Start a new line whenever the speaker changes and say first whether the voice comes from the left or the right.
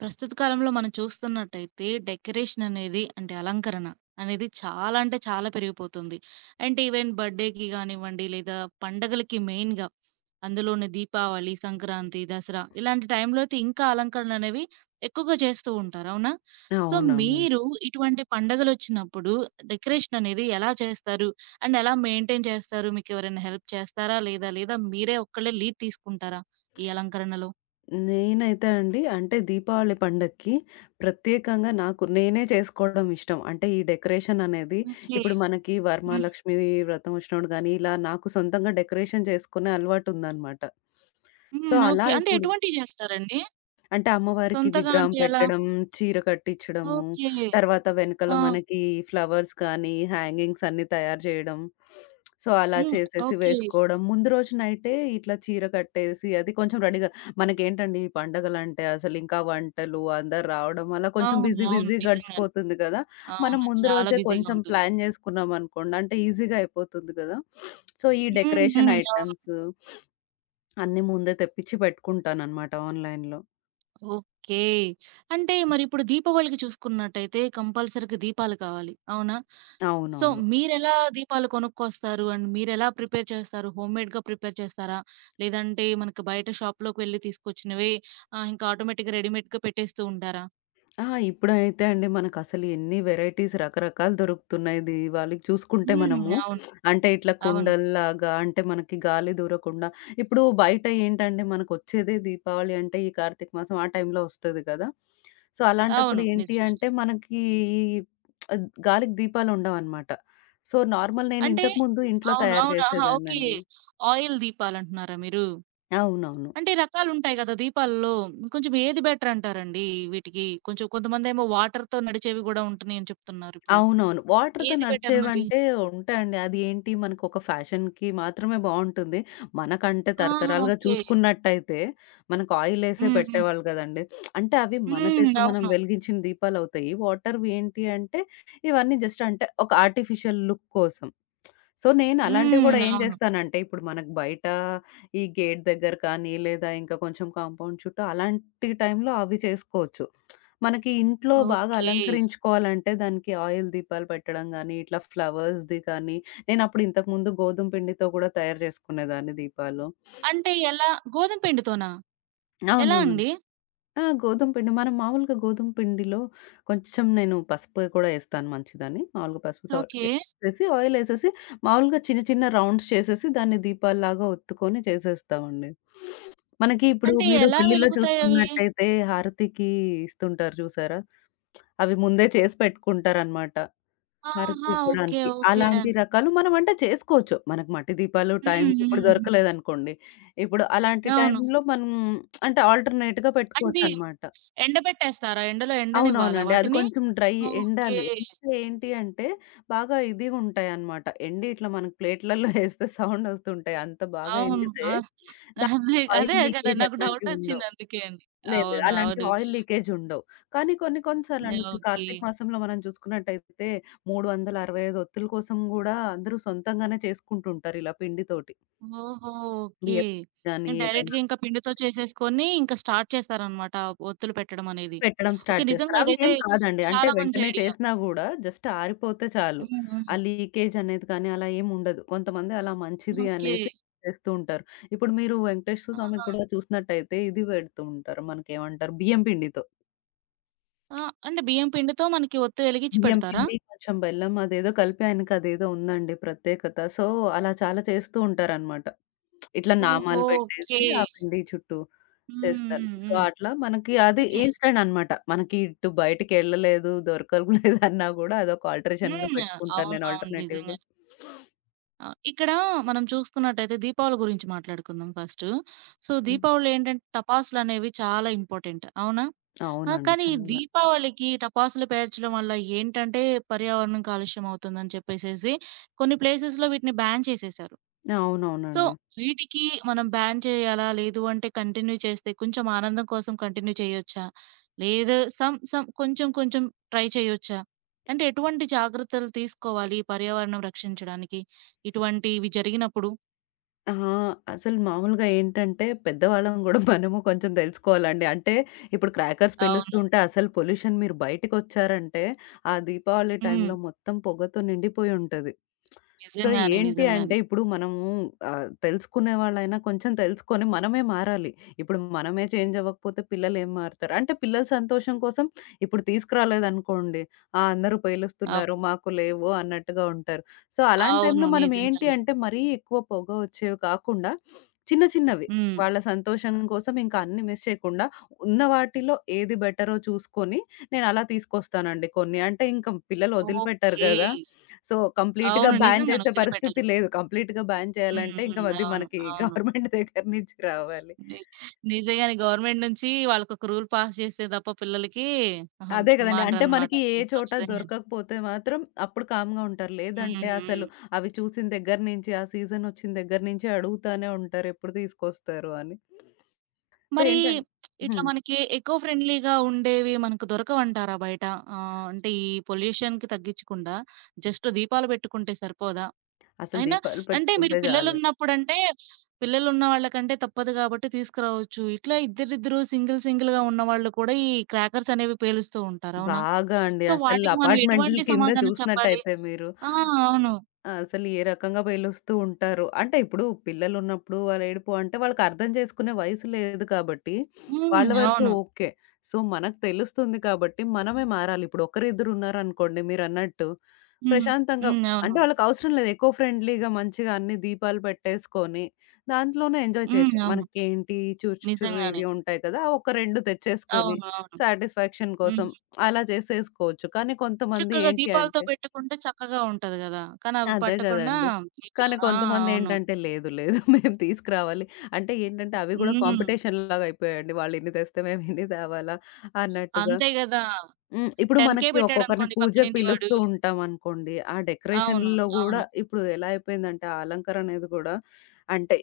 right: ప్రస్తుత కాలంలో మనం చూస్తున్నట్టయితే డెకరేషన్ అనేది అంటే అలంకరణ అనేది చాలా అంటే చాలా పెరిగిపోతుంది. అంటే ఈవెన్ బర్త్‌డే‌కి గానివ్వండి, లేదా పండగలకి మెయిన్‌గా అందులోనే దీపావళి, సంక్రాంతి, దసరా ఇలాంటి టైంలో అయితే ఇంకా అలంకరణలనేవి ఎక్కువగా చేస్తూ ఉంటారు. అవునా? సో,
left: అవునవునండి.
right: మీరు ఇటువంటి పండగలొచ్చినప్పుడు డెకరేషన్ అనేది ఎలా చేస్తారు? అండ్ ఎలా మెయింటైన్ చేస్తారు? మీకెవరైనా హెల్ప్ చేస్తారా? లేదా లేదా మీరే ఒక్కళ్ళే లీడ్ తీసుకుంటారా? ఈ అలంకరణలో?
left: నేనైతే అండి అంటే దీపావళి పండక్కి ప్రత్యేకంగా నాకు నేనే చేసుకోవడం ఇష్టం. అంటే ఈ డెకరేషన్ అనేది
right: ఓకే.
left: ఇప్పుడు మనకి వరమహాలక్ష్మి వ్రతం వచ్చినప్పుడు గానీ, ఇలా నాకు సొంతంగా డెకరేషన్ చేసుకునే అలవాటుందనమాట. సో,
right: హ్మ్.
left: అలా
right: ఓకే. అంటే
left: ఇప్పుడు
right: ఎటువంటివి జేస్తారండి?
left: అంటే అమ్మవారికి
right: సొంతగా
left: విగ్రహం
right: అంటే ఎలా?
left: పెట్టడం, చీర కట్టిచ్చడము,
right: ఓకే.
left: తర్వాత వెనకాల
right: ఆ!
left: మనకి ఫ్లవర్స్ కానీ, హ్యాంగింగ్స్ అన్నీ తయారు చేయడం. సో, అలా
right: హ్మ్.
left: చేసేసి
right: ఓకే.
left: వేసుకోవడం. ముందు రోజు నైటే ఇట్లా చీర కట్టేసి అది కొంచెం రెడీగా మనకేంటండి ఈ పండగలంటే అసలింకా వంటలు, అందరు రావడం అలా కొంచెం
right: అవును.
left: బిజీ
right: అవును.
left: బిజీ
right: నిజంగానే.
left: గడిచిపోతుంది కదా! మనం
right: అవును.
left: ముందు
right: చాలా
left: రోజే
right: బిజీగా
left: కొంచెం
right: ఉంటుంది.
left: ప్లాన్ చేసుకున్నామనుకోండి అంటే ఈజీగా అయిపోతుంది కదా! సో, ఈ
right: హ్మ్.
left: డెకరేషన్
right: హ్మ్. అవును.
left: ఐటెమ్స్ అన్నీ ముందే తెప్పిచ్చి పెట్టుకుంటాననమాట ఆన్‌లైన్‌లో.
right: ఓకే. అంటే మరిప్పుడు దీపావళికి చూసుకున్నట్టయితే కంపల్సరీగా దీపాలు కావాలి. అవునా? సో,
left: అవునవును.
right: మీరెలా దీపాలు కొనుక్కొస్తారు? అండ్ మీరెలా ప్రిపేర్ చేస్తారు? హోమ్‌మేడ్‌గా ప్రిపేర్ చేస్తారా? లేదంటే మనకి బయట షాప్‌లోకి వెళ్లి తీసుకొచ్చినవే ఆహ్, ఇంకా ఆటోమేటిక్‌గా రెడీమేడ్‌గా పెట్టేస్తూ ఉంటారా?
left: ఆ! ఇప్పుడైతే అండి మనకసలు ఎన్ని వెరైటీస్ రకరకాలు దొరుకుతున్నాయి దీవాళికి చూసుకుంటే
right: హ్మ్.
left: మనము.
right: అవును.
left: అంటే ఇట్లా
right: అవును.
left: కుండల్లాగా అంటే మనకి గాలి దూరకుండా ఇప్పుడు బయట ఏంటండి మనకొచ్చేదే దీపావళి అంటే ఈ కార్తీక మాసం ఆ టైంలో వస్తది కదా! సో, అలాంటప్పుడు
right: అవును.
left: ఏంటి
right: నిజమే.
left: అంటే మనకి ఈ అద్ గాలికి దీపాలుండవనమాట. సో, నార్మల్ నేను
right: అంటే
left: ఇంతకుముందు ఇంట్లో
right: అవును.
left: తయారు
right: అవును. ఆహా! ఓకే.
left: చేసేదాన్నండి.
right: ఆయిల్ దీపాలంటున్నారా మీరు?
left: అవునవును.
right: అంటే రకాలుంటాయి గదా! దీపాల్లో కొంచెం ఏది బెటరంటారండి వీటికి? కొంచెం కొంతమందేమో వాటర్‌తో నడిచేవి గూడా ఉంటున్నాయని చెప్తున్నారిప్పుడు.
left: అవునవును. వాటర్‌తో
right: ఏది బెటర్ మరి?
left: నడిచేవంటే ఉంటాయండి. అది ఏంటి మనకొక ఫ్యాషన్‌కి మాత్రమే బావుంటుంది. మనకంటే
right: ఆహా!
left: తరతరాలుగా
right: ఓకే.
left: చూసుకున్నట్టయితే మనకు ఆయిలేసే
right: హ్మ్. హ్మ్.
left: పెట్టేవాళ్ళు గదండీ. అంటే అవి మన
right: హ్మ్.
left: చేత్తో మనం
right: అవును.
left: వెలిగించిన దీపాలవుతాయి. వాటర్‌వి ఏంటి అంటే ఇవన్నీ జస్ట్ అంటే ఒక ఆర్టిఫిషియల్ లుక్ కోసం. సో, నేను అలాంటివి గూడా
right: హ్మ్.
left: ఏం
right: అవును.
left: జేస్తానంటే ఇప్పుడు మనకు బయట ఈ గేట్ దగ్గర కానీ లేదా ఇంకా కొంచెం కాంపౌండ్ చుట్టూ అలాంటి టైంలో అవి చేసుకోవచ్చు. మనకి ఇంట్లో బాగా
right: ఓకే.
left: అలంకరించుకోవాలంటే దానికి ఆయిల్ దీపాలు పెట్టడం గానీ, ఇట్లా ఫ్లవర్స్‌ది కానీ, నేనప్పుడు ఇంతకుముందు గోధుమ పిండితో కూడా తయారు చేసుకునేదాన్ని దీపాలు.
right: అంటే ఎలా? గోధుమ పిండితోనా? ఎలా
left: అవునవునండి.
right: అండి?
left: ఆ! గోధుమ పిండి. మనం మామూలుగా గోధుమ పిండిలో కొంచెం నేను పసుపు కూడా ఏస్తాను మంచిదని. మామూలుగా పసుపు, సాల్ట్
right: ఓకే.
left: ఏసేసి ఆయిల్ ఏసేసి మామూలుగా చిన్న చిన్న రౌండ్స్ చేసేసి దాన్ని దీపాల్లాగా ఒత్తుకొని చేసేస్తామండి. మనకి ఇప్పుడు
right: అంటే
left: మీరు
right: ఎలా
left: పెళ్ళిలో
right: వెలుగుతాయవి?
left: చూసుకున్నట్టయితే హారతికి ఇస్తుంటారు చూసారా? అవి ముందే చేసి పెట్టుకుంటారనమాట. హారతి
right: ఆహా! ఓకే.
left: ఇవ్వడానికి.
right: ఓకే.
left: అలాంటి
right: డన్.
left: రకాలు మనం అంటే చేసుకోవచ్చు. మనకు మట్టి దీపాలు
right: హ్మ్.
left: టైంకి
right: హ్మ్.
left: ఇప్పుడు
right: హ్మ్.
left: దొరకలేదనుకోండి. ఇప్పుడు అలాంటి
right: అవును.
left: టైంలో మనం అంటే ఆల్టర్‌నేట్‌గా
right: అంటే
left: పెట్టుకోవచ్చనమాట.
right: ఎండబెట్టేస్తారా? ఎండలో ఎండనివ్వాలా
left: అవునవునండి. అది
right: వాటిని?
left: కొంచెం డ్రై
right: ఓకే.
left: ఎండాలి. ఎండితే ఏంటి అంటే బాగా ఇదిగా ఉంటాయనమాట. ఎండి ఇట్లా మనకు ప్లేట్‌లలో ఏస్తే సౌండ్ వస్తుంటాయి. అంత బాగా
right: అవును.
left: ఎండితే
right: ఆ! అదే,
left: దాంట్లో ఆయిల్
right: అదే కదా!
left: లీకేజ్
right: నాకు
left: అట్లాంటివి ఉండవు.
right: డౌటొచ్చింది అందుకే అండి.
left: లేదు. లేదు.
right: అవును.
left: అలాంటి
right: అవును.
left: ఆయిల్ లీకేజ్ ఉండవు. కానీ కొన్ని కొన్ని సార్లండి ఇప్పుడు
right: ఓకే.
left: కార్తీక మాసంలో మనం చూసుకున్నట్టయితే 365 ఒత్తుల కోసం గూడా అందరూ సొంతంగానే చేసుకుంటుంటారు ఇలా పిండితోటి.
right: ఓహో! ఓకే.
left: బియ్యం గానీ ఏదైనా
right: డైరెక్ట్‌గా ఇంకా పిండితో చేసేసుకొని ఇంకా స్టార్ట్ చేస్తారనమాట. ఒత్తులు పెట్టడం అనేది.
left: పెట్టడం
right: ఓకే.
left: స్టార్ట్ చేస్తారు.
right: నిజంగా
left: అవి
right: ఇదైతే
left: ఏం కాదండి. అంటే
right: చాలా మంచి
left: వెంటనే
right: ఐడియా.
left: చేసినా గూడా జస్ట్ ఆరిపోతే చాలు.
right: హ్మ్. హ్మ్.
left: ఆ లీకేజ్ అనేది కానీ అలా ఏం ఉండదు. కొంతమంది అలా మంచిది
right: ఓకే.
left: అనేసి చేస్తూ ఉంటారు. ఇప్పుడు మీరు వెంకటేశ్వర స్వామికి
right: ఆహా!
left: కూడా చూసినట్టయితే ఇది పెడుతూ ఉంటారు. మనకేమంటారు బియ్యం పిండితో.
right: ఆ! అంటే బియ్యం పిండితో మనకి ఒత్తు ఎలిగిచ్చి
left: బియ్యం
right: పెడతారా?
left: పిండి, కొంచెం బెల్లం అదేదో కలిపి ఆయనకదేదో ఉందండి ప్రత్యేకత. సో, అలా చాలా చేస్తూ ఉంటారనమాట. ఇట్లా
right: ఓహో!
left: నామాలు
right: ఓకే.
left: పెట్టేసి ఆ పిండి చుట్టూ
right: హ్మ్.
left: చేస్తారు.
right: హ్మ్.
left: సో,
right: హ్మ్.
left: అట్లా మనకి అది
right: ఓకే.
left: ఇన్‌స్టంట్ అనమాట. మనకి ఇటు బయటికెళ్ళలేదు, దొరకలేదన్నా గూడా అదొక ఆల్టరేషన్‌గా
right: హ్మ్.
left: పెట్టుకుంటాను నేను
right: అవునవును.
left: ఆల్టర్‌నేటివ్‌గా.
right: నిజంగానే. ఆ! ఇక్కడ మనం చూసుకున్నట్టయితే దీపావళి గురించి మాట్లాడుకుందాం ఫస్ట్. సో,
left: హ్మ్.
right: దీపావళిలో ఏంటంటే టపాసులనేవి చాలా ఇంపార్టెంట్. అవునా? ఆ!
left: అవునండి.
right: కానీ ఈ
left: చాలా.
right: దీపావళికి టపాసులు పేర్చడం వల్ల ఏంటంటే పర్యావరణం కాలుష్యం అవుతుందని చెప్పేసేసి కొన్ని ప్లేసెస్‌లో వీటిని బ్యాన్ చేసేశారు. సో,
left: అవునవునండి.
right: వీటికి మనం బ్యాన్ చేయాలా? లేదు అంటే కంటిన్యూ చేస్తే కొంచెం ఆనందం కోసం కంటిన్యూ చేయొచ్చా? లేదు సమ్ సమ్ కొంచెం కొంచెం ట్రై చేయొచ్చా? అంటే ఎటువంటి జాగ్రత్తలు తీసుకోవాలి ఈ పర్యావరణం రక్షించడానికి? ఇటువంటివి జరిగినప్పుడు?
left: ఆ! అసలు మామూలుగా ఏంటంటే, పెద్దవాళ్ళం గూడా మనము కొంచెం దెలుసుకోవాలండి. అంటే, ఇప్పుడు క్రాకర్స్ పేలుస్తూ
right: అవును.
left: ఉంటే అసలు పొల్యూషన్ మీరు బయటికొచ్చారంటే, ఆ దీపావళి
right: హ్మ్.
left: టైంలో మొత్తం పొగతో నిండిపోయి ఉంటది. సో,
right: నిజంగానే.
left: ఏంటి అంటే,
right: నిజంగానే.
left: ఇప్పుడు మనము తెలుసుకునే వాళ్ళైనా కొంచెం తెలుసుకొని మనమే మారాలి. ఇప్పుడు మనమే చేంజ్ అవ్వకపోతే పిల్లలేం మారుతారు? అంటే, పిల్లల సంతోషం కోసం ఇప్పుడు తీసుకురాలేదనుకోండి, ఆ! అందరూ
right: అవ్
left: పేలుస్తున్నారు, మాకు లేవు అన్నట్టుగా ఉంటారు. సో, అలాంటి
right: అవును.
left: టైంలో మనం ఏంటి
right: నిజంగానే.
left: అంటే మరీ ఎక్కువ పొగ వచ్చేవి కాకుండా చిన్న చిన్నవి
right: హ్మ్.
left: వాళ్ళ సంతోషం కోసం ఇంకా అన్ని మిస్ చేయకుండా ఉన్న వాటిలో ఏది బెటరో చూసుకొని నేనలా తీసుకొస్తానండి కొన్ని. అంటే ఇంక పిల్లలు వదిలిపెట్టరు
right: ఓకే.
left: గదా! సో, కంప్లీట్‌గా
right: అవును.
left: బ్యాన్
right: నిజంగానే
left: చేసే
right: వదిలిపెట్టరు.
left: పరిస్థితి లేదు. కంప్లీట్‌గా బ్యాన్
right: హ్మ్.
left: చేయాలంటే ఇంక
right: హ్మ్.
left: అది
right: అవును.
left: మనకి
right: అవును.
left: గవర్నమెంట్ దగ్గర నుంచి రావాలి.
right: ని నిజంగానే గవర్నమెంట్ నుంచి వాళ్ళకొక రూల్ పాస్ చేస్తే తప్ప పిల్లలకి అహా!
left: అదే కదండీ. అంటే
right: మానరనమాట.
left: మనకి ఏ
right: సో,
left: చోట
right: నిజంగానే.
left: దొరకకపోతే మాత్రం అప్పుడు కామ్‌గా ఉంటారు.
right: హ్మ్.
left: లేదంటే
right: హ్మ్.
left: అసలు అవి చూసిన దగ్గర నుంచి, ఆ సీజనొచ్చిన దగ్గర నుంచి అడుగుతానే ఉంటారు. ఎప్పుడు తీసుకొస్తారు అని. సో,
right: మరి
left: ఏంటంటే
right: ఇట్లా
left: హ్మ్.
right: మనకి ఎకో ఫ్రెండ్లీగా ఉండేవి మనకు దొరకవంటారా బయట? ఆహ్, అంటే ఈ పొల్యూషన్‌కి తగ్గించకుండా జస్ట్ దీపాలు పెట్టుకుంటే సరిపోదా?
left: అసలు
right: అయినా
left: దీపాలు
right: అంటే మీరు
left: పెట్టుకుంటే చాలు.
right: పిల్లలున్నప్పుడంటే పిల్లలున్న వాళ్ళకంటే తప్పదు కాబట్టి తీసుకురావచ్చు. ఇట్లా ఇద్దరిద్దరు సింగిల్ సింగిల్‌గా ఉన్నవాళ్ళు కూడా ఈ క్రాకర్స్ అనేవి పేలుస్తూ ఉంటారు. అవునా?
left: బాగా అండి.
right: సో,
left: అసలు
right: వాటికి మనం
left: అపార్ట్‌మెంట్‌ల
right: ఎటువంటి
left: కింద
right: సమాధానం చెప్పాలి?
left: చూసినట్టయితే మీరు.
right: ఆ! అవును.
left: ఆ! అసలు ఏ రకంగా బెయిలొస్తూ ఉంటారో. అంటే ఇప్పుడు పిల్లలున్నప్పుడు వాళ్ళ ఏడుపు అంటే వాళ్ళకర్థం చేసుకునే వయసు లేదు కాబట్టి,
right: హ్మ్.
left: వాళ్ళ వరకు
right: అవును.
left: ఓకే. సో, మనకు తెలుస్తుంది కాబట్టి మనమే మారాలి. ఇప్పుడు ఒకరిద్దరు ఉన్నారనుకోండి మీరన్నట్టు,
right: హ్మ్.
left: ప్రశాంతంగా
right: హ్మ్.
left: అంటే
right: అవును.
left: వాళ్ళకవసరం లేదు. ఎకో ఫ్రెండ్లీగా మంచిగా అన్ని దీపాలు పెట్టేసుకొని, దాంట్లోనే ఎంజాయ్
right: హ్మ్.
left: చేయొచ్చు.
right: అవును.
left: మనకేంటి చురుచురు
right: నిజంగానే.
left: ఇవి ఉంటాయి కదా! ఒక 2 తెచ్చేసుకొని
right: అవును. అవును.
left: సాటిస్ఫాక్షన్ కోసం
right: హ్మ్.
left: అలా చేసేసుకోవచ్చు. కానీ కొంతమంది
right: చక్కగా
left: ఏంటి
right: దీపాలతో
left: అంటే
right: పెట్టుకుంటే చక్కగా ఉంటది గదా! కానీ అవి
left: అదే
right: పట్టకుండా
left: గదండీ.
right: ఇట్లా
left: కానీ
right: ఆ! అవును.
left: కొంతమందేంటంటే లేదు లేదు మేము తీసుకురావాలి. అంటే ఏంటంటే అవి గూడా
right: హ్మ్.
left: కాంపిటీషన్ లాగా అయిపోయాయండి. వాళ్ళిన్ని తెస్తే మేమిన్ని తేవాలా అన్నట్టుగా.
right: అంతే గదా!
left: హ్మ్. ఇప్పుడు
right: 10,000
left: మనకి ఒక్కొక్కరిని
right: పెట్టాడనుకోండి
left: పూజకి
right: పక్కనింటి వాడు.
left: పిలుస్తూ ఉంటామనుకోండి. ఆ
right: అవును.
left: డెకరేషన్‌లో గూడా
right: అవును.
left: ఇప్పుడు ఎలా అయిపోయిందంటే ఆ అలంకరణ అనేది గూడా అంటే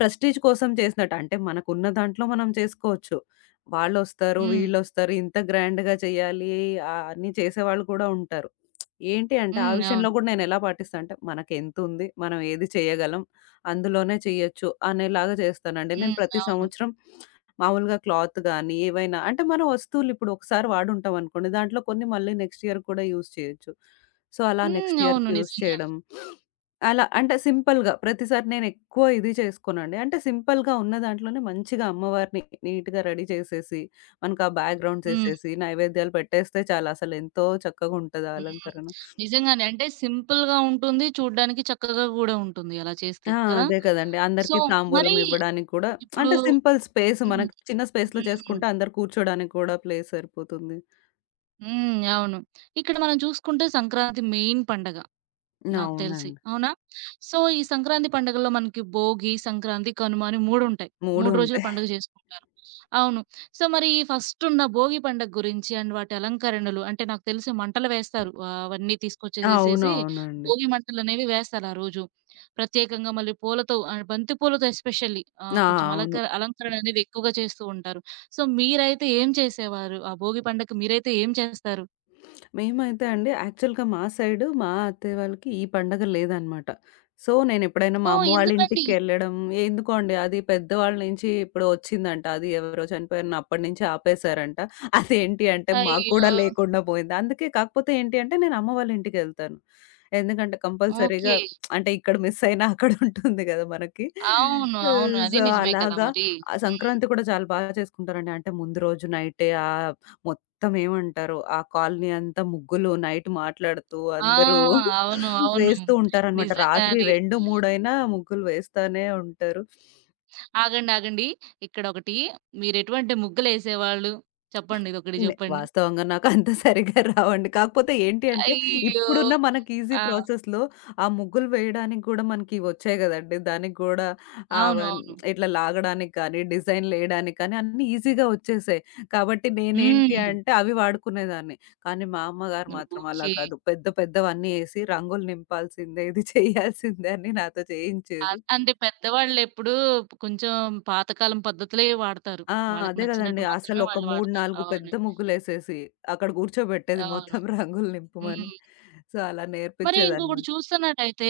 left: ప్రెస్టీజ్ కోసం చేసినట్టు. అంటే మనకున్న దాంట్లో మనం చేసుకోవచ్చు. వాళ్ళొస్తారు,
right: హ్మ్.
left: వీళ్ళొస్తారు, ఇంత గ్రాండ్‌గా చేయాలి అని చేసేవాళ్ళు కూడా ఉంటారు. ఏంటి అంటే ఆ
right: హ్మ్.
left: విషయంలో
right: అవును.
left: గూడా నేనెలా పాటిస్తా అంటే మనకెంతుంది? మనం ఏది చేయగలం? అందులోనే చేయొచ్చు అనేలాగా చేస్తానండి. నేను
right: హ్మ్.
left: ప్రతి
right: అవును.
left: సంవత్సరం మామూలుగా క్లాత్ గానీ, ఏవైనా అంటే మన వస్తువులు ఇప్పుడు ఒకసారి వాడుంటాం అనుకోండి. దాంట్లో కొన్ని మళ్ళీ నెక్స్ట్ ఇయర్ కూడా యూజ్ చేయొచ్చు. సో, అలా
right: హ్మ్.
left: నెక్స్ట్
right: అవును.
left: ఇయర్‌కి యూజ్
right: నిజంగానే.
left: చేయడం. అలా అంటే సింపుల్‌గా ప్రతిసారి నేనెక్కువ ఇది చేసుకోనండి. అంటే సింపుల్‌గా ఉన్న దాంట్లోనే మంచిగా అమ్మవారిని నీట్‌గా రెడీ చేసేసి, మనకు ఆ బ్యాక్‌గ్రౌండ్స్
right: హ్మ్.
left: ఏసేసి, నైవేద్యాలు పెట్టేస్తే చాలు అసలెంతో చక్కగుంటది ఆ
right: హ్మ్.
left: అలంకరణ.
right: నిజంగానే. అంటే సింపుల్‌గా ఉంటుంది. చూడ్డానికి చక్కగా గూడా ఉంటుంది అలా చేస్తే.
left: ఆ!
right: కదా!
left: అదే కదండీ.
right: సో,
left: అందరికీ
right: మరి
left: తాంబూలం ఇవ్వడానికి కూడా
right: ఇప్పుడు
left: అంటే సింపుల్ స్పేస్
right: హ్మ్.
left: మనకు చిన్న స్పేస్‌లో
right: హ్మ్.
left: చేసుకుంటే అందరూ కూర్చోడానికి కూడా ప్లేస్ సరిపోతుంది.
right: హ్మ్. అవును. ఇక్కడ మనం చూసుకుంటే సంక్రాంతి మెయిన్ పండగ. నాకు తెలిసి.
left: అవునండి.
right: అవునా? సో, ఈ సంక్రాంతి పండుగల్లో మనకి భోగి, సంక్రాంతి, కనుమ అని 3 ఉంటాయి.
left: 3
right: 3 రోజులు
left: ఉంటాయి.
right: పండుగ చేసుకుంటారు. అవును. సో, మరి ఈ ఫస్ట్ ఉన్న భోగి పండుగ గురించి అండ్ వాటి అలంకరణలు అంటే నాకు తెలిసి మంటలు వేస్తారు. ఆహ్, అవన్నీ తీసుకొచ్చేసేసేసి
left: అవునవునండి.
right: భోగి మంటలనేవి వేస్తారు ఆ రోజు. ప్రత్యేకంగా మళ్ళీ పూలతో ఆహ్, బంతి పూలతో ఎస్పెషల్లీ ఆహ్,
left: ఆ!
right: కొంచెం అలంక
left: అవును.
right: అలంకరణ అనేది ఎక్కువగా చేస్తూ ఉంటారు. సో, మీరైతే ఏం చేసేవారు? ఆ భోగి పండగకి మీరైతే ఏం చేస్తారు?
left: మేమైతే అండి యాక్చువల్‌గా మా సైడు మా అత్తయ్య వాళ్ళకి ఈ పండగ లేదనమాట. సో, నేనెప్పుడైనా మా
right: ఓహ్!
left: అమ్మ వాళ్ళ
right: ఎందుకండి?
left: ఇంటికెళ్ళడం ఎందుకో అండి అది పెద్దవాళ్ళ నుంచి ఇప్పుడు వచ్చిందంట. అది ఎవరో చనిపోయారని అప్పటి నుంచి ఆపేశారంట. అదేంటి అంటే మాకు
right: అయ్యో!
left: కూడా లేకుండా పోయింది. అందుకే కాకపోతే ఏంటి అంటే నేను అమ్మ వాళ్ళ ఇంటికెళ్తాను. ఎందుకంటే కంపల్సరీగా
right: ఓకే.
left: అంటే ఇక్కడ మిస్ అయినా అక్కడ ఉంటుంది కదా మనకి.
right: అవును. అవును. అది
left: సో,
right: నిజమే కదా
left: అలాగా
right: మరి.
left: ఆ
right: హ్మ్.
left: సంక్రాంతి కూడా చాలా బాగా చేసుకుంటారండి. అంటే ముందు రోజు నైటే మొ మొత్తం ఏమంటారు? ఆ కాలనీ అంతా ముగ్గులు నైట్ మాట్లాడుతూ
right: ఆ!
left: అందరూ
right: అవును. అవును.
left: వేస్తూ ఉంటారనమాట.
right: నిజంగా
left: రాత్రి
right: అది.
left: 2, 3 అయినా ముగ్గులు వేస్తానే ఉంటారు.
right: ఆగండి. ఆగండి. ఇక్కడొకటి మీరెటువంటి ముగ్గులేసేవాళ్ళు? చెప్పండి. ఇదొకటి
left: నే
right: జెప్పండి.
left: వాస్తవంగా నాకంత సరిగ్గా రావండి. కాకపోతే ఏంటి అంటే,
right: అయ్యో!
left: ఇప్పుడున్న మనకి ఈజీ
right: ఆ!
left: ప్రాసెస్‌లో ఆ ముగ్గులు వేయడానికి గూడా మనకివి వచ్చాయి గదండీ! దానికి గూడా
right: అవును.
left: అవన్
right: అవును.
left: ఇట్లా లాగడానికి కానీ, డిజైన్‌లేయడానికి కానీ అన్నీ ఈజీగా వచ్చేసాయి. కాబట్టి
right: హ్మ్.
left: నేనేంటి అంటే అవి వాడుకునేదాన్ని. కానీ మా అమ్మగారు మాత్రం అలా
right: ఓకే.
left: కాదు. పెద్ద పెద్దవన్నీ ఏసి రంగులు నింపాల్సిందే, ఇది చేయాల్సిందే అని నాతో చేయించేది.
right: అంటే పెద్దవాళ్ళెప్పుడు కొంచెం పాతకాలం పద్ధతులే వాడతారు.
left: ఆ!
right: వాళ్ళకి
left: అదే
right: నచ్చినట్టు
left: గదండీ.
right: మాత్రమే
left: అసలొక
right: వాళ్ళు
left: 3,
right: వాడతారు.
left: 4
right: అవును.
left: పెద్ద ముగ్గులేసేసి, అక్కడ గూర్చోబెట్టేది
right: అవును.
left: మొత్తం రంగులు నింపమని.
right: హ్మ్.
left: సో, అలా
right: మరి ఇంకొకటి
left: నేర్పించేదనమాట.
right: చూస్తున్నట్టయితే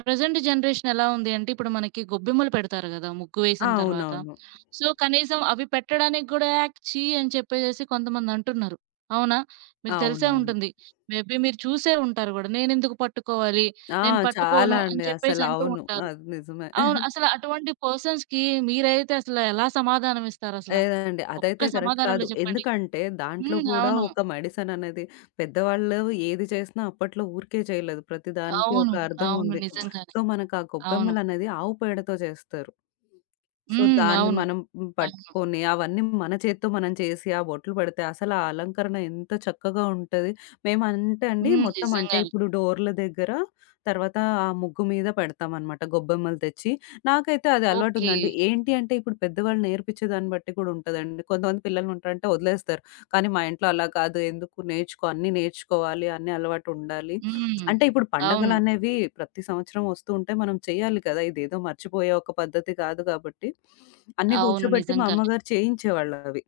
right: ప్రెజెంట్ జనరేషన్ ఎలా ఉంది అంటే, ఇప్పుడు మనకి గొబ్బెమ్మలు పెడతారు గదా! ముగ్గు
left: ఆ!
right: వేసిన తర్వాత.
left: అవునవును.
right: సో, కనీసం అవి పెట్టడానికి గూడా ఛీ అని చెప్పేసేసి కొంతమందంటున్నారు. అవునా? మీకు తెలిసే
left: అవునవును.
right: ఉంటుంది. మేబీ మీరు చూసే ఉంటారు గూడా. నేనెందుకు పట్టుకోవాలి?
left: ఆ!
right: నేను
left: చాలా
right: పట్టుకోను అని
left: అండి.
right: చెప్పేసి
left: అసలు
right: అంటూ
left: అవును.
right: ఉంటారు.
left: అది నిజమే.
right: అవును. అసలు అటువంటి పర్సన్స్‌కి మీరైతే అసలు ఎలా సమాధానం ఇస్తారసల?
left: లేదండి.
right: ఒక్క
left: అదైతే కరెక్ట్ కాదు.
right: సమాధానంలో చెప్పండి.
left: ఎందుకంటే దాంట్లో
right: హ్మ్.
left: కూడా
right: అవును.
left: ఒక మెడిసిన్ అనేది పెద్దవాళ్ళు ఏది చేసినా అప్పట్లో ఊరికే చేయలేదు. ప్రతి దానికి ఒక
right: అవును.
left: అర్థం
right: అవును.
left: ఉంది.
right: నిజంగానే.
left: సో, మనకు ఆ
right: అవును.
left: గొబ్బెమ్మలనేది ఆవు పేడతో చేస్తారు. సో,
right: హ్మ్.
left: దాన్ని
right: అవును.
left: మనం
right: అవును.
left: పట్టుకొని అవన్నీ మన చేత్తో మనం చేసి ఆ బొట్లు పెడితే అసలు ఆ అలంకరణ ఎంత చక్కగా ఉంటది. మేమంటే అండి
right: హ్మ్.
left: మొత్తం అంటే
right: నిజంగానే.
left: ఇప్పుడు డోర్ల దగ్గర తర్వాత ఆ ముగ్గు మీద పెడతామనమాట గొబ్బెమ్మలు తెచ్చి. నాకైతే అది
right: ఓకే.
left: అలవాటుందండి. ఏంటి అంటే ఇప్పుడు పెద్దవాళ్ళు నేర్పించే దాన్ని బట్టి కూడా ఉంటదండి. కొంతమంది పిల్లలుంటారంటే వదిలేస్తారు. కానీ మా ఇంట్లో అలా కాదు. ఎందుకు నేర్చుకో అన్నీ నేర్చుకోవాలి. అన్ని అలవాటు ఉండాలి.
right: హ్మ్.
left: అంటే ఇప్పుడు
right: అవును.
left: పండగలనేవి ప్రతి సంవత్సరం వస్తూ ఉంటే మనం చేయాలి కదా! ఇదేదో మర్చిపోయే ఒక పద్ధతి కాదు కాబట్టి, అన్నీ
right: అవును.
left: కూర్చోబెట్టి మా
right: నిజంగానే.
left: అమ్మగారు చేయించేవాళ్ళవి.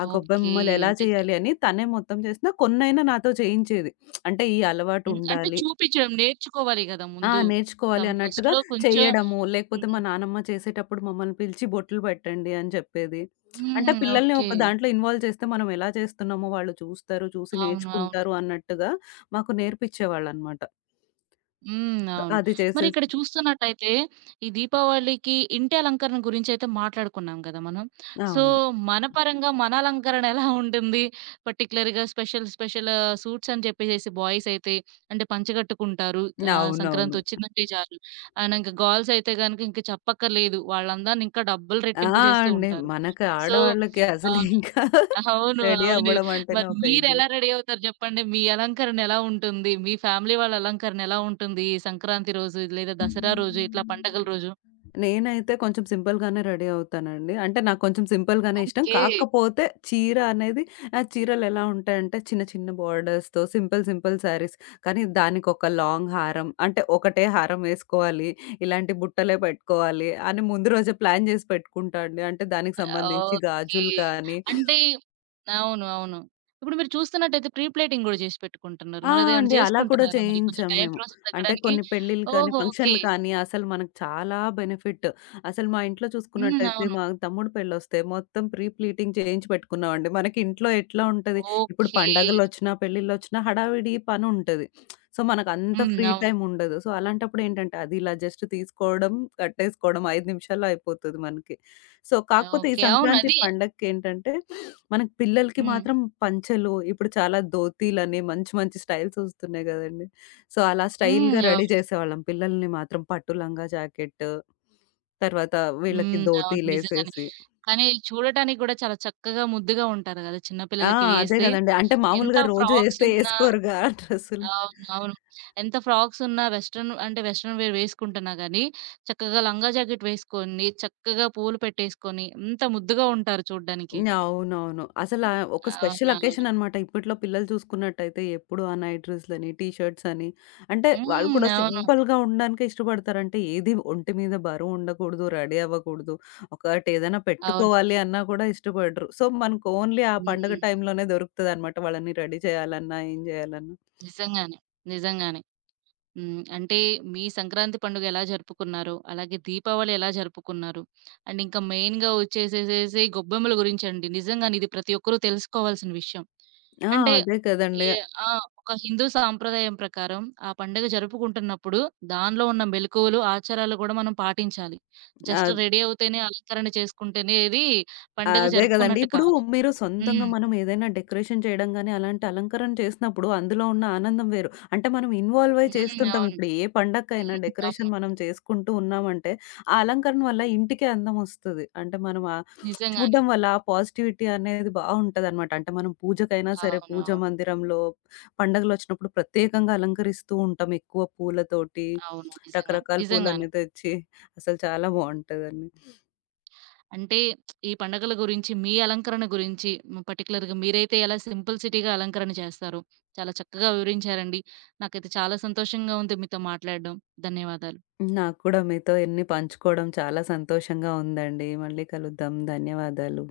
left: ఆ
right: ఓకే.
left: గొబ్బెమ్మలు ఎలా
right: అంటే
left: చేయాలి అని తనే మొత్తం చేసినా కొన్నైనా నాతో చేయించేది. అంటే ఈ
right: హ్మ్. అంటే
left: అలవాటుండాలి.
right: చూపించడం నేర్చుకోవాలి గదా!
left: ఆ!
right: ముందు.
left: నేర్చుకోవాలి అన్నట్టుగా
right: ఫస్ట్‌లో కొంచెం
left: చెయ్యడము. లేకపోతే మా
right: హ్మ్.
left: నానమ్మ చేసేటప్పుడు మమ్మల్ని పిలిచి బొట్లు పెట్టండి అని చెప్పేది. అంటే
right: హ్మ్.
left: పిల్లల్ని
right: ఓకే.
left: ఒక దాంట్లో ఇన్వాల్వ్ చేస్తే మనం ఎలా చేస్తున్నామో వాళ్ళు చూస్తారు, చూసి
right: అవును. అవును.
left: నేర్చుకుంటారు అన్నట్టుగా మాకు నేర్పించేవాళ్ళనమాట.
right: హ్మ్. అవును.
left: అది
right: మరి
left: చేసేసి
right: ఇక్కడ చూస్తున్నట్టయితే ఈ దీపావళికి ఇంటి అలంకరణ గురించైతే మాట్లాడుకున్నాం గదా మనం. సో,
left: అవును.
right: మన పరంగా మన అలంకరణ ఎలా ఉంటుంది? పర్టిక్యులర్‌గా స్పెషల్ స్పెషల్ ఆహ్, సూట్స్ అని చెప్పేసేసి బాయ్స్ అయితే అంటే పంచగట్టుకుంటారు. ఆహ్,
left: అవునవును.
right: సంక్రాంతొచ్చిందంటే చాలు. అండ్ ఇంక గర్ల్స్ అయితే గనుక ఇంక చెప్పక్కర్లేదు. వాళ్ళందరిని ఇంకా డబుల్
left: ఆ!
right: రెట్టింపు జేస్తూ
left: అండి.
right: ఉంటారు.
left: మనకి
right: సో
left: ఆడవాళ్ళకి అసలు
right: అవును.
left: ఇంకా
right: అవును.
left: రెడీ
right: అవును.
left: అవ్వడం అంటేనే
right: మరి
left: ఒక ఇది.
right: మీరెలా రెడీ అవుతారు జెప్పండి? మీ అలంకరణ ఎలా ఉంటుంది? మీ ఫ్యామిలీ వాళ్ళ అలంకరణ ఎలా ఉంటుంది? ఈ సంక్రాంతి రోజు లేదా దసరా రోజు ఇట్లా పండగల రోజు?
left: నేనైతే కొంచెం సింపుల్‌గానే రెడీ అవుతానండి. అంటే నాకు కొంచెం సింపుల్‌గానే ఇష్టం.
right: ఓకే.
left: కాకపోతే చీర అనేది ఆ చీరలెలా ఉంటాయంటే చిన్న చిన్న బోర్డర్స్‌తో సింపుల్, సింపుల్ శారీస్. కానీ దానికొక లాంగ్ హారం అంటే ఒకటే హారం వేసుకోవాలి. ఇలాంటి బుట్టలే పెట్టుకోవాలి అని ముందు రోజే ప్లాన్ చేసి పెట్టుకుంటా అండి. అంటే దానికి సంబంధించి
right: ఓకే.
left: గాజులు కానీ,
right: అంటే అవును. అవును. ఇప్పుడు మీరు చూస్తున్నట్టయితే ప్రీ ప్లేటింగ్ గూడా చేసి పెట్టుకుంటున్నారు.
left: ఆ!
right: మరదేమైనా
left: అండి. అలా కూడా
right: చేసుకుంటున్నారా మరి కొంచెం
left: చేయించాం
right: టైం
left: మేము.
right: ప్రాసెస్
left: అంటే
right: తగ్గడానికి?
left: కొన్ని పెళ్ళిళ్ళు కానీ,
right: ఓహో! ఓకే.
left: ఫంక్షన్‌లు కానీ అసలు మనకు చాలా బెనిఫిట్. అసలు మా ఇంట్లో
right: హ్మ్.
left: చూసుకున్నట్టయితే
right: అవును.
left: మా తమ్ముడు పెళ్ళొస్తే మొత్తం ప్రీ ప్లీటింగ్ చేయించి పెట్టుకున్నామండి. మనకి ఇంట్లో ఎట్లా ఉంటది, ఇప్పుడు
right: ఓకే.
left: పండగలొచ్చినా, పెళ్ళిళ్ళొచ్చినా హడావిడి పనుంటది. సో, మనకంత
right: హ్మ్.
left: ఫ్రీ
right: అవును.
left: టైమ్ ఉండదు. సో, అలాంటప్పుడు ఏంటంటే అది ఇలా జస్ట్ తీసుకోవడం, కట్టేసుకోవడం 5 నిమిషాల్లో అయిపోతది మనకి. సో, కాకపోతే ఈ
right: ఓకే. అవును.
left: సంక్రాంతి
right: అది.
left: పండగకేంటంటే మనకు పిల్లలకి
right: హ్మ్.
left: మాత్రం పంచెలు, ఇప్పుడు చాలా ధోతీలని మంచి మంచి స్టైల్స్ వస్తున్నాయి గదండీ! సో, అలా స్టైల్‌గా
right: హ్మ్.
left: రెడీ చేసేవాళ్ళం. పిల్లల్ని మాత్రం పట్టు లంగా జాకెట్టు, తర్వాత వీళ్ళకి
right: హ్మ్. అవును. నిజంగానే.
left: ధోతీలేసేసి
right: కానీ చూడటానికి గూడా చాలా చక్కగా ముద్దుగా ఉంటారు గదా! చిన్న
left: ఆ!
right: పిల్లలకి
left: అదే
right: వేస్తే.
left: గదండీ. అంటే
right: ఎంత
left: మామూలుగా రోజు
right: ఫ్రాక్స్
left: ఏస్తే
right: ఉన్నా
left: ఏసుకోరుగా డ్రెస్సులు.
right: అవును. అవును. ఎంత ఫ్రాక్స్ ఉన్నా వెస్టర్న్ అంటే వెస్టర్న్ వేర్ వేసుకుంటున్నా గానీ, చక్కగా లంగా జాకెట్ వేసుకొని, చక్కగా పూలు పెట్టేసుకొని, ఎంత ముద్దుగా ఉంటారు చూడ్డానికి.
left: అవునవును. అసలా ఒక స్పెషల్
right: అవునవును.
left: అకేషన్ అన్నమాట. ఇప్పట్లో పిల్లలు చూసుకున్నట్టయితే ఎప్పుడు ఆ నైట్ డ్రెస్‌లని, టీ షర్ట్స్ అని అంటే వాళ్ళు
right: హ్మ్.
left: కూడా
right: అవును.
left: సింపుల్‌గా ఉండడానికే ఇష్టపడతారు. అంటే ఏది ఒంటి మీద బరువు ఉండకూడదు, రెడీ అవ్వకూడదు. ఒకటి ఏదైనా
right: అవును.
left: పెట్టుకోవాలి అన్నా కూడా ఇష్టపడరు. సో, మనకు ఓన్లీ ఆ పండుగ
right: హ్మ్.
left: టైంలోనే దొరుకుతదన్నమాట. వాళ్ళని రెడీ చేయాలన్నా, ఏం చేయాలన్నా.
right: నిజంగానే. నిజంగానే. హ్మ్. అంటే మీ సంక్రాంతి పండుగ ఎలా జరుపుకున్నారు? అలాగే దీపావళి ఎలా జరుపుకున్నారు? అండ్ ఇంకా మెయిన్‌గా వచ్చేసేసేసి గొబ్బెమ్మల గురించండి. నిజంగానే ఇది ప్రతి ఒక్కరు తెలుసుకోవాల్సిన విషయం.
left: ఆ!
right: అంటే
left: అదే కదండీ.
right: ఏ ఆ! ఒక హిందూ సాంప్రదాయం ప్రకారం ఆ పండుగ జరుపుకుంటున్నప్పుడు దానిలో ఉన్న మెళకువలు, ఆచారాలు గూడా మనం పాటించాలి.
left: ఆ!
right: జస్ట్ రెడీ అవుతేనే అలంకరణ చేసుకుంటేనే ఏది పండగ
left: అదే గదండీ.
right: జరుపుకున్నట్టు
left: ఇప్పుడు
right: కాదు.
left: మీరు సొంతంగా
right: హ్మ్.
left: మనం ఏదైనా డెకరేషన్ చేయడం గాని, అలాంటి అలంకరణ చేసినప్పుడు అందులో ఉన్న ఆనందం వేరు. అంటే మనం ఇన్వాల్వ్ అయ్యి
right: హ్మ్.
left: చేస్తుంటాం.
right: అవును.
left: ఇప్పుడు ఏ పండక్కైనా
right: హ్మ్.
left: డెకరేషన్
right: అవును.
left: మనం చేసుకుంటూ ఉన్నామంటే, ఆ అలంకరణ వల్ల ఇంటికే అందమొస్తది. అంటే మనం
right: నిజంగానే.
left: చూడడం వల్ల ఆ పాజిటివిటీ అనేది బావుంటదనమాట. అంటే మనం పూజకైనా సరే,
right: అవును.
left: పూజ
right: అవును.
left: మందిరంలో పండగలొచ్చినప్పుడు ప్రత్యేకంగా అలంకరిస్తూ ఉంటాం. ఎక్కువ పూలతోటి
right: అవును. నిజంగా.
left: రకరకాల
right: నిజంగానే.
left: పూలన్నీ తెచ్చి అసలు చాలా బావుంటదండి.
right: అంటే ఈ పండగల గురించి, మీ అలంకరణ గురించి హ్మ్, పర్టిక్యులర్‌గా మీరైతే ఎలా సింపుల్‌సిటీగా అలంకరణ చేస్తారో, చాలా చక్కగా వివరించారండి. నాకైతే చాలా సంతోషంగా ఉంది మీతో మాట్లాడడం. ధన్యవాదాలు.
left: నాకు కూడా మీతో ఇన్ని పంచుకోవడం చాలా సంతోషంగా ఉందండి. మళ్ళీ కలుద్దాం. ధన్యవాదాలు.